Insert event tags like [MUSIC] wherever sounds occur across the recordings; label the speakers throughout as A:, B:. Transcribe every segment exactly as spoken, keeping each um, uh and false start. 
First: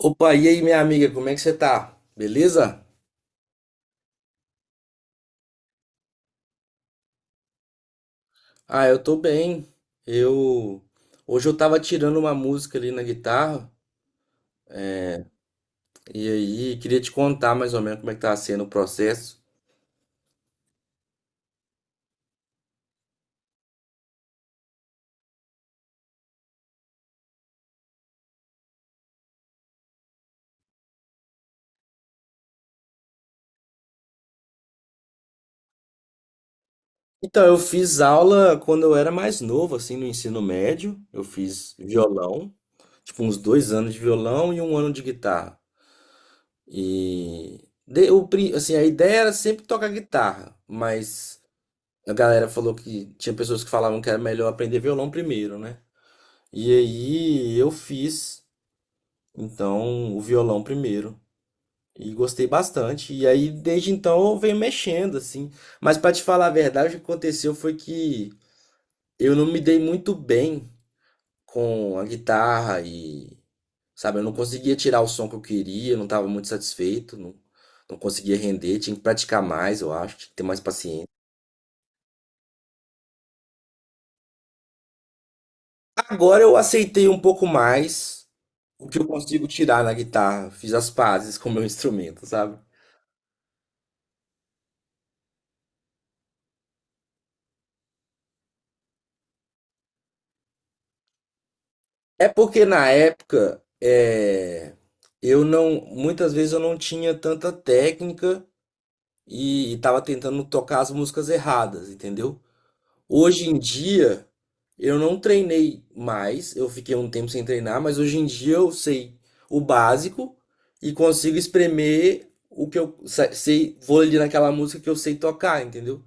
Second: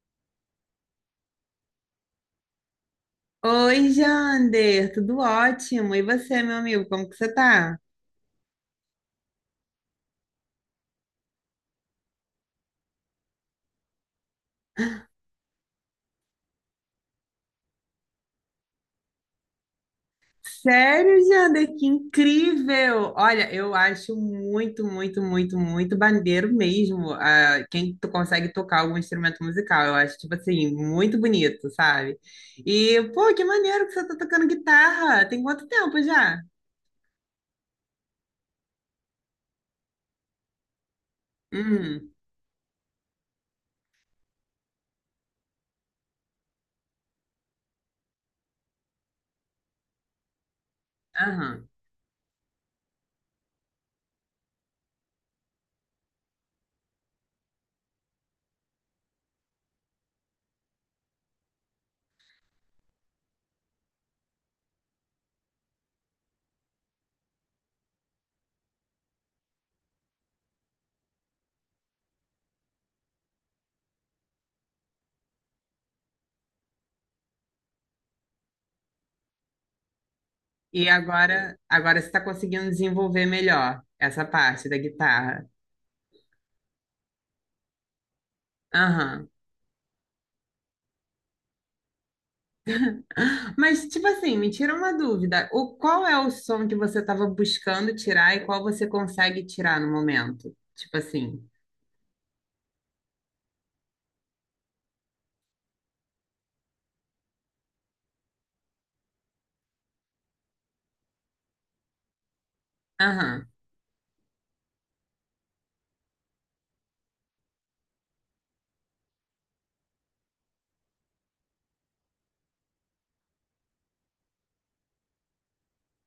A: Opa, e aí, minha amiga, como é que você tá? Beleza?
B: Oi, Jander, tudo ótimo. E você, meu amigo, como que você tá?
A: Ah, eu tô bem. Eu Hoje eu tava tirando uma música ali na guitarra e aí queria te contar mais ou menos como é que tá sendo o processo.
B: Sério, Jander, que incrível! Olha, eu acho muito, muito, muito, muito bandeiro mesmo, ah, quem tu consegue tocar algum instrumento musical. Eu acho, tipo assim, muito bonito, sabe? E, pô, que maneiro que você tá tocando guitarra. Tem quanto tempo já?
A: Então, eu fiz aula quando eu era mais novo, assim, no ensino médio. Eu fiz
B: Hum.
A: violão, tipo uns dois anos de violão e um ano de guitarra. E de- o, pri- assim, a ideia era sempre tocar guitarra, mas
B: Aham.
A: a galera falou que tinha pessoas que falavam que era melhor aprender violão primeiro, né? E aí eu fiz, então, o violão primeiro. E gostei bastante. E aí, desde então, eu venho mexendo, assim. Mas pra te falar a verdade, o que aconteceu foi que eu não me dei muito bem com a guitarra e, sabe, eu não conseguia tirar o som que eu queria, eu não tava muito satisfeito, não, não conseguia render, tinha que praticar mais, eu acho, tinha que ter mais
B: E
A: paciência.
B: agora, agora você tá conseguindo desenvolver melhor essa parte da guitarra.
A: Agora eu aceitei um pouco mais o que eu
B: Aham.
A: consigo tirar na guitarra, fiz as pazes [LAUGHS] com o meu instrumento, sabe?
B: Mas, tipo assim, me tira uma dúvida. O, qual é o som que você estava buscando tirar e qual você consegue tirar no momento? Tipo assim.
A: É porque na época é, eu não, muitas vezes eu não tinha tanta técnica e estava tentando tocar as músicas erradas, entendeu?
B: Aham.
A: Hoje em dia eu não treinei mais, eu fiquei um tempo sem treinar, mas hoje em dia eu sei o básico e consigo espremer o que eu sa- sei, vou ali naquela música que eu sei tocar, entendeu?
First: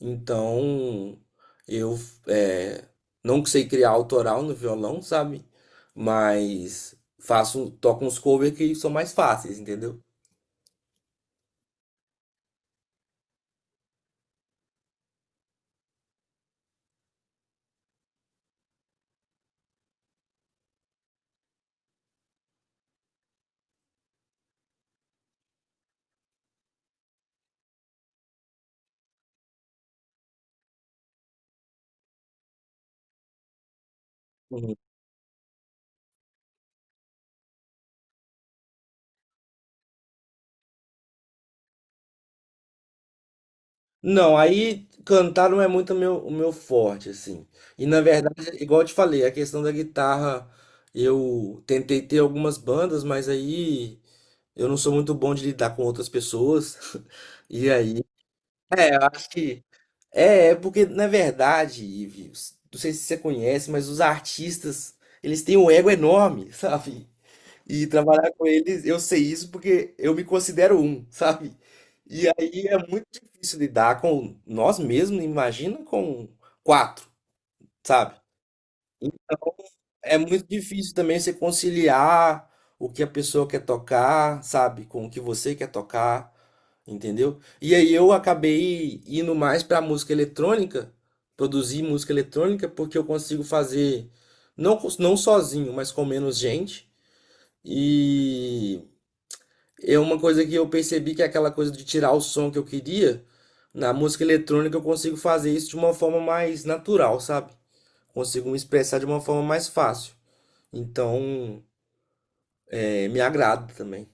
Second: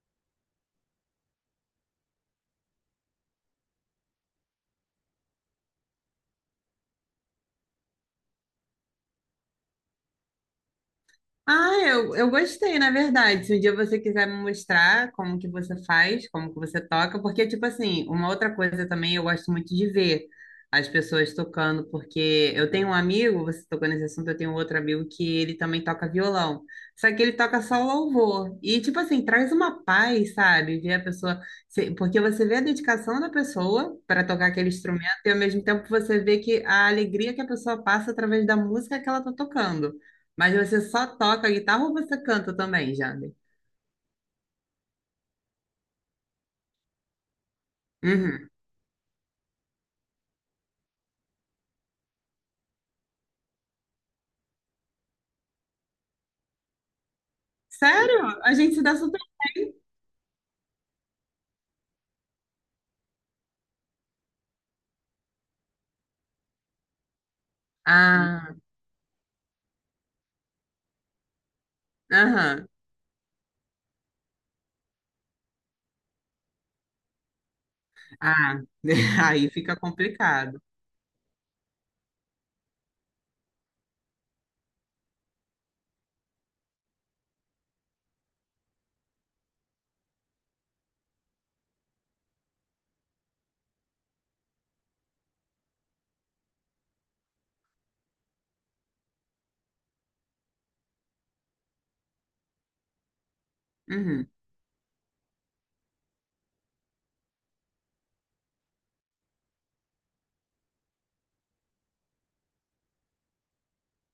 A: Então, eu é, não sei criar autoral no violão, sabe? Mas faço, toco uns covers que são mais fáceis, entendeu?
B: Ah, eu, eu gostei, na verdade. Se um dia você quiser me mostrar como que você faz, como que você toca, porque, tipo assim, uma outra coisa também eu gosto muito de ver as pessoas tocando, porque eu tenho um amigo, você tocou nesse assunto, eu tenho outro amigo que ele também toca violão, só que ele toca só louvor. E, tipo assim, traz uma paz, sabe? Ver a pessoa, se- porque você vê a dedicação da pessoa para tocar aquele
A: Uhum.
B: instrumento e, ao mesmo tempo, você vê que a alegria que a pessoa passa através da música que ela tá tocando. Mas você só toca guitarra ou você canta também, Jander?
A: Não, aí cantar não é muito meu, o meu forte, assim. E na
B: Uhum.
A: verdade, igual eu te falei, a questão da guitarra, eu tentei ter algumas bandas, mas aí eu não sou muito bom de lidar com outras pessoas. [LAUGHS] E aí,
B: Sério? A gente se
A: é,
B: dá
A: eu
B: super.
A: acho que É, é porque na verdade, Ivi, s- não sei se você conhece, mas os artistas, eles têm um ego enorme, [LAUGHS] sabe? E trabalhar com
B: Ah.
A: eles, eu sei isso porque eu me considero um, [LAUGHS] sabe? E
B: Aham.
A: aí é muito difícil lidar com nós mesmos, imagina com quatro, sabe?
B: Ah, [LAUGHS] aí fica
A: É muito
B: complicado.
A: difícil também você conciliar o que a pessoa quer tocar, sabe, com o que você quer tocar. Entendeu? E aí eu acabei indo mais pra música eletrônica, produzir música eletrônica, porque eu consigo fazer não, cons- não sozinho, mas com menos gente. E é uma coisa que eu percebi que é aquela coisa de tirar o som que eu queria. Na música
B: Uhum.
A: eletrônica eu consigo fazer isso de uma forma mais natural, sabe? Consigo me expressar de uma forma mais fácil. Então, é, me agrada também.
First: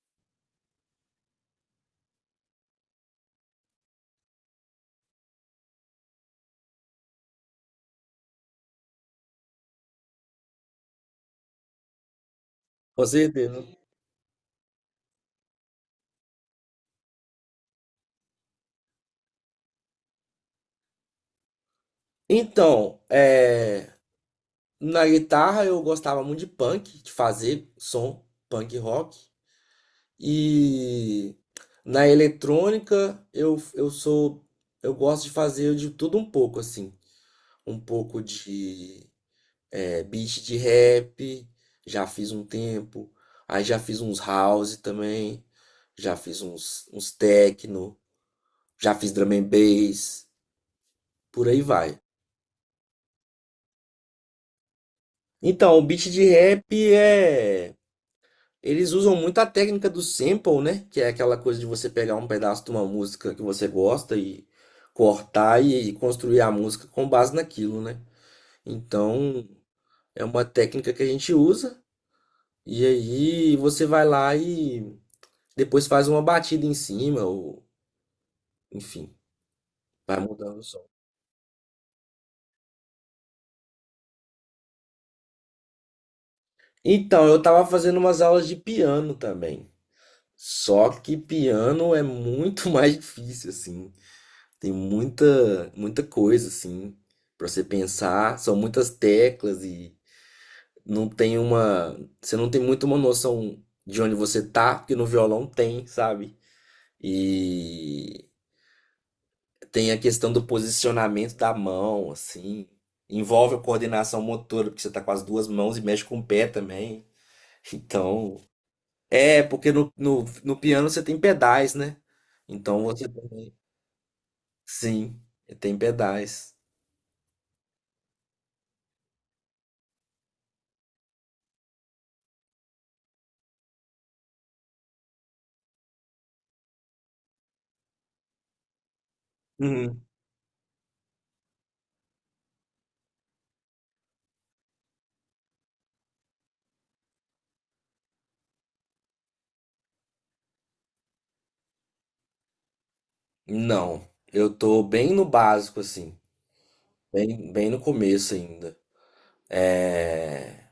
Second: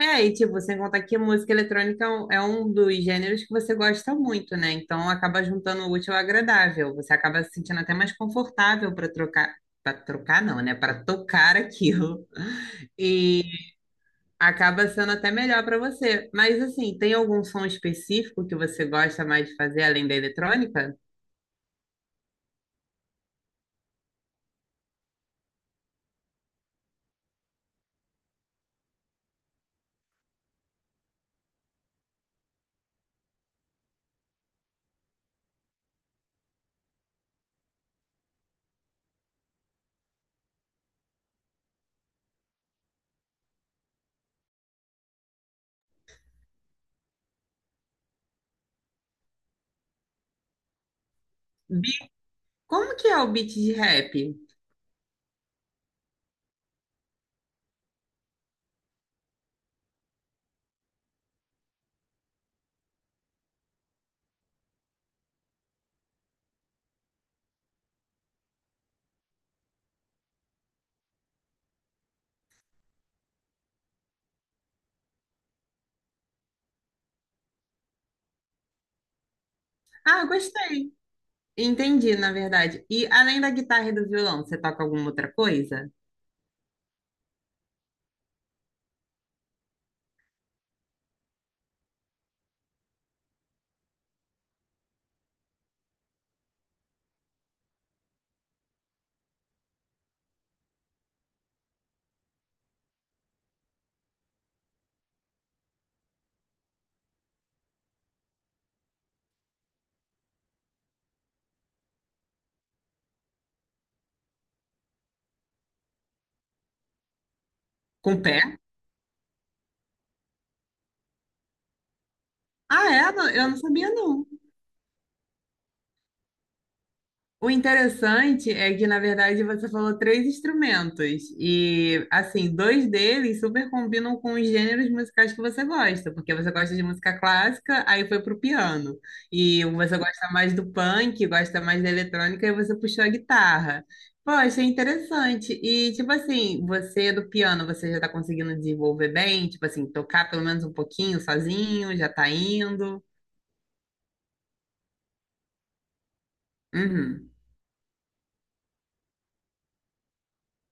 B: É, e tipo, sem contar que música eletrônica é um é um dos gêneros que você gosta muito, né? Então acaba juntando o útil ao agradável. Você acaba se sentindo até mais confortável para trocar, para trocar não, né? Para tocar aquilo.
A: Com certeza.
B: [LAUGHS] Acaba sendo até melhor para você. Mas assim, tem algum som específico que você gosta mais de fazer além da eletrônica?
A: Então, é. Na guitarra eu gostava muito de punk, de fazer som punk rock. E na eletrônica eu, eu sou eu gosto de fazer de tudo um pouco assim, um pouco de é, beat de rap, já fiz um tempo, aí já fiz uns house também, já fiz uns uns techno, já fiz drum and bass, por aí vai.
B: Bi- Como que é o beat de rap?
A: Então, o beat de rap é. Eles usam muito a técnica do sample, né? Que é aquela coisa de você pegar um pedaço de uma música que você gosta e cortar e construir a música com base naquilo, né? Então, é uma técnica que a gente usa e aí você vai lá e depois faz uma batida em cima ou enfim, vai
B: Ah,
A: mudando o som.
B: gostei. Entendi, na verdade. E além da guitarra e do violão, você toca alguma outra coisa?
A: Então, eu tava fazendo umas aulas de piano também. Só que piano é muito [LAUGHS] mais difícil assim. Tem muita, muita coisa assim para você pensar, são muitas teclas e não tem uma, você não tem muito uma noção de onde você tá, porque no violão tem, sabe? E tem a questão do posicionamento da mão, assim, envolve a coordenação motora, porque você tá com as duas mãos e mexe com o pé também.
B: Com o pé?
A: Então, é porque no, no, no piano você tem pedais, né? Então
B: Ah,
A: você
B: é? Não. Eu
A: também,
B: não sabia, não.
A: sim, tem pedais.
B: O interessante é que, na verdade, você falou três instrumentos. E, assim, dois deles super combinam com os gêneros musicais que você gosta, porque você gosta de música clássica, aí foi pro piano. E você gosta mais do punk, gosta mais da eletrônica, e você puxou a guitarra. Pô, achei interessante. E, tipo assim, você do piano, você já tá conseguindo desenvolver bem? Tipo assim, tocar pelo menos um pouquinho sozinho, já tá indo?
A: Não, eu tô bem no básico, assim,
B: Uhum.
A: bem, bem no começo ainda. É,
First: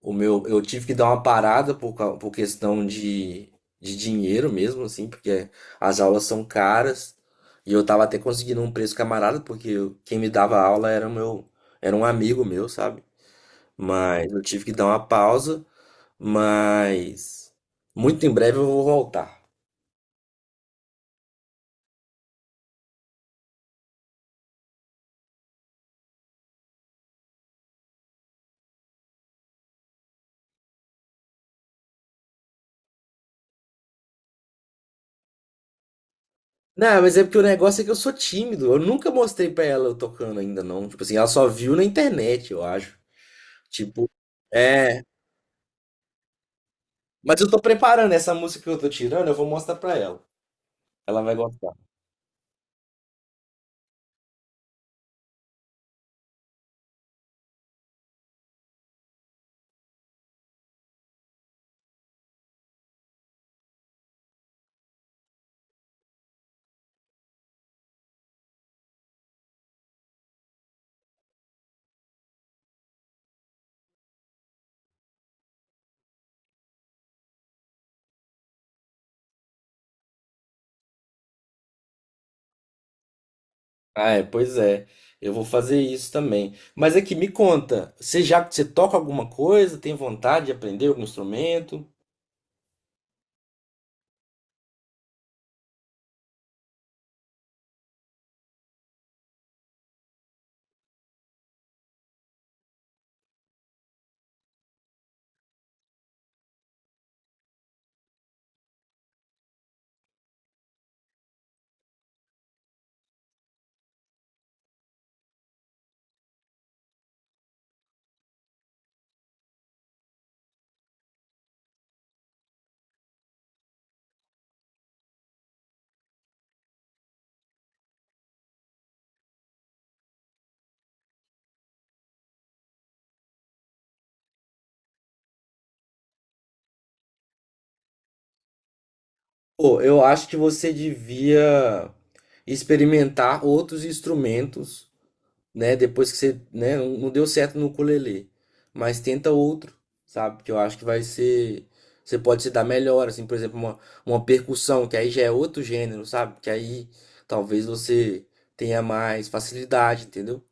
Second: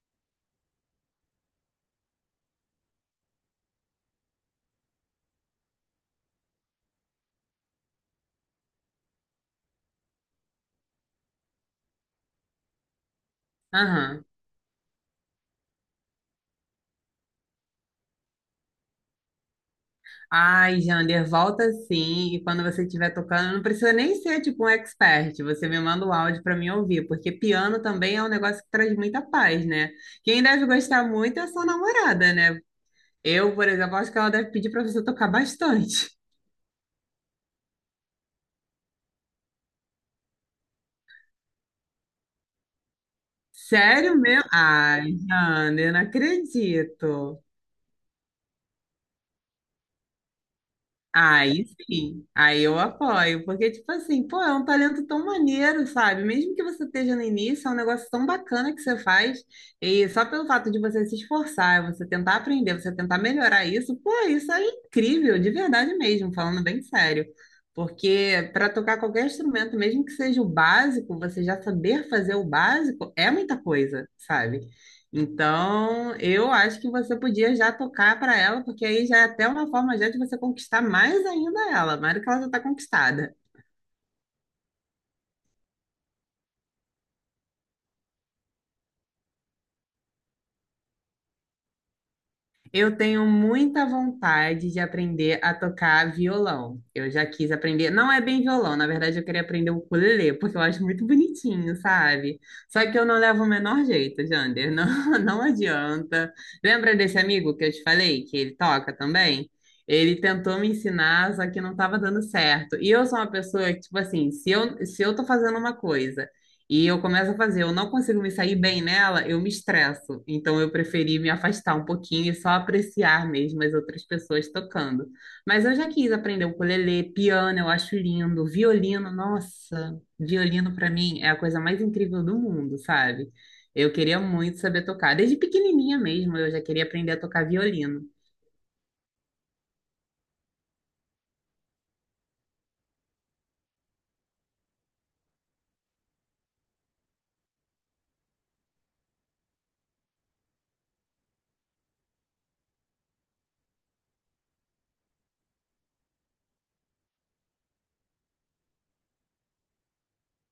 A: o meu, eu tive que dar uma parada por, cau- por questão de, de dinheiro mesmo, assim, porque as aulas são caras e eu tava até conseguindo um preço camarada, porque eu- quem me dava aula era o meu, era um amigo meu, sabe?
B: Aham.
A: Mas eu tive que dar uma pausa, mas muito em breve eu vou voltar.
B: Ai, Jander, volta sim. E quando você estiver tocando, não precisa nem ser tipo um expert. Você me manda o áudio para mim ouvir, porque piano também é um negócio que traz muita paz, né? Quem deve gostar muito é a sua namorada, né? Eu, por exemplo, acho que ela deve pedir para você tocar bastante.
A: Não, mas é porque o negócio é que eu sou tímido. Eu nunca mostrei pra ela eu tocando ainda, não. Tipo assim, ela só viu na internet, eu acho. Tipo,
B: Sério mesmo?
A: é.
B: Ai, Jander, não
A: Mas
B: acredito.
A: eu tô preparando essa música que eu tô tirando, eu vou mostrar pra ela. Ela vai
B: Aí
A: gostar.
B: sim, aí eu apoio, porque, tipo assim, pô, é um talento tão maneiro, sabe? Mesmo que você esteja no início, é um negócio tão bacana que você faz, e só pelo fato de você se esforçar, você tentar aprender, você tentar melhorar isso, pô, isso é incrível, de verdade mesmo, falando bem sério. Porque para tocar qualquer instrumento, mesmo que seja o básico, você já saber fazer o básico é muita coisa, sabe? Então, eu acho que você podia já tocar para ela, porque aí já é até uma forma já de você conquistar mais ainda ela, mais do que ela já está conquistada.
A: Ah, é, pois é. Eu vou fazer isso também. Mas aqui, me conta, você já você toca alguma coisa? Tem vontade de aprender algum instrumento?
B: Eu tenho muita vontade de aprender a tocar violão. Eu já quis aprender, não é bem violão, na verdade eu queria aprender o ukulele, porque eu acho muito bonitinho, sabe? Só que eu não levo o menor jeito, Jander, não, [LAUGHS] não adianta. Lembra desse amigo que eu te falei, que ele toca também? Ele tentou me ensinar, só que não estava dando certo. E eu sou uma pessoa que, tipo assim, se eu, se eu tô fazendo uma coisa e eu começo a fazer, eu não consigo me sair bem nela, eu me estresso. Então eu preferi me afastar um pouquinho e só apreciar mesmo as outras pessoas tocando. Mas eu já quis aprender ukulele, piano, eu acho lindo, violino, nossa, violino para mim é a coisa mais incrível do mundo, sabe? Eu queria muito saber tocar. Desde pequenininha mesmo, eu já queria aprender a tocar violino.
A: Pô, eu acho que você devia experimentar outros instrumentos. Né? Depois que você, né, não não deu certo no ukulele, mas tenta outro, sabe? Que eu acho que vai ser, você pode se dar melhor, assim, por exemplo, uma, uma percussão, que aí já é outro gênero, sabe? Que aí talvez você tenha mais facilidade, entendeu?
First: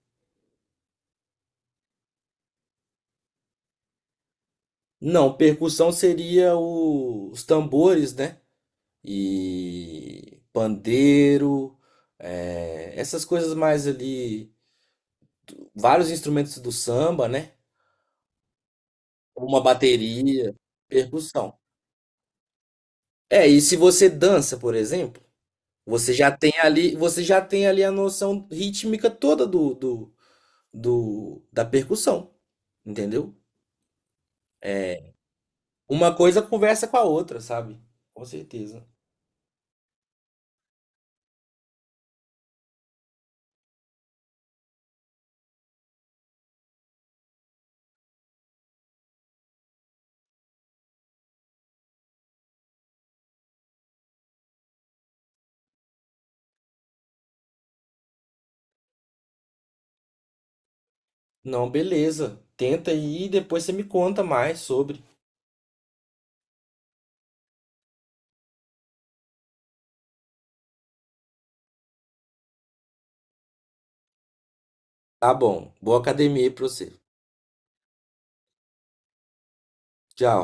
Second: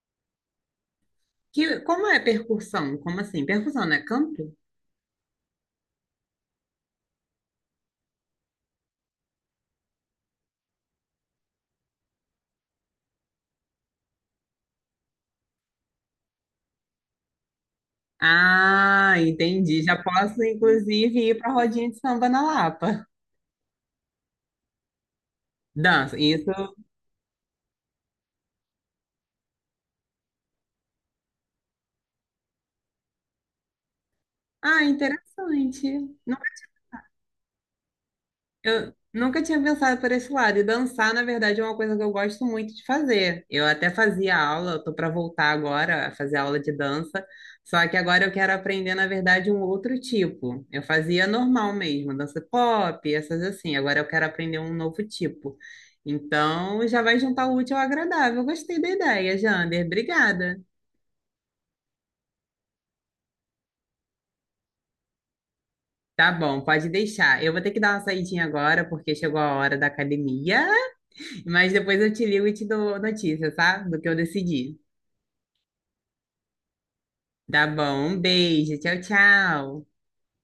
B: Que, como é percussão? Como assim? Percussão, né? Canto?
A: Não, percussão seria o- os tambores, né? E pandeiro, é, essas coisas mais ali, vários instrumentos do samba, né?
B: Ah,
A: Uma
B: entendi. Já posso,
A: bateria,
B: inclusive, ir para
A: percussão.
B: rodinha de samba na Lapa.
A: É, e se você dança, por exemplo, você
B: Dança,
A: já
B: isso.
A: tem ali, você já tem ali a noção rítmica toda do, do, do- da percussão, entendeu?
B: Ah,
A: Uma
B: interessante. Nu-
A: coisa conversa com a outra, sabe? Com certeza.
B: Eu nunca tinha pensado por esse lado. E dançar, na verdade, é uma coisa que eu gosto muito de fazer. Eu até fazia aula, eu tô para voltar agora a fazer aula de dança, só que agora eu quero aprender, na verdade, um outro tipo. Eu fazia normal mesmo, dança pop, essas assim. Agora eu quero aprender um novo tipo. Então, já vai juntar o útil ao agradável. Gostei da ideia, Jander. Obrigada.
A: Não, beleza. Tenta aí e depois você me conta mais sobre.
B: Tá bom, pode deixar. Eu vou ter que dar uma saidinha agora, porque chegou a hora da academia. Mas depois eu te ligo e te dou notícia, tá? Do que eu decidi.
A: Tá bom. Boa academia aí pra você.
B: Tá bom, um beijo, tchau, tchau.
A: Tchau.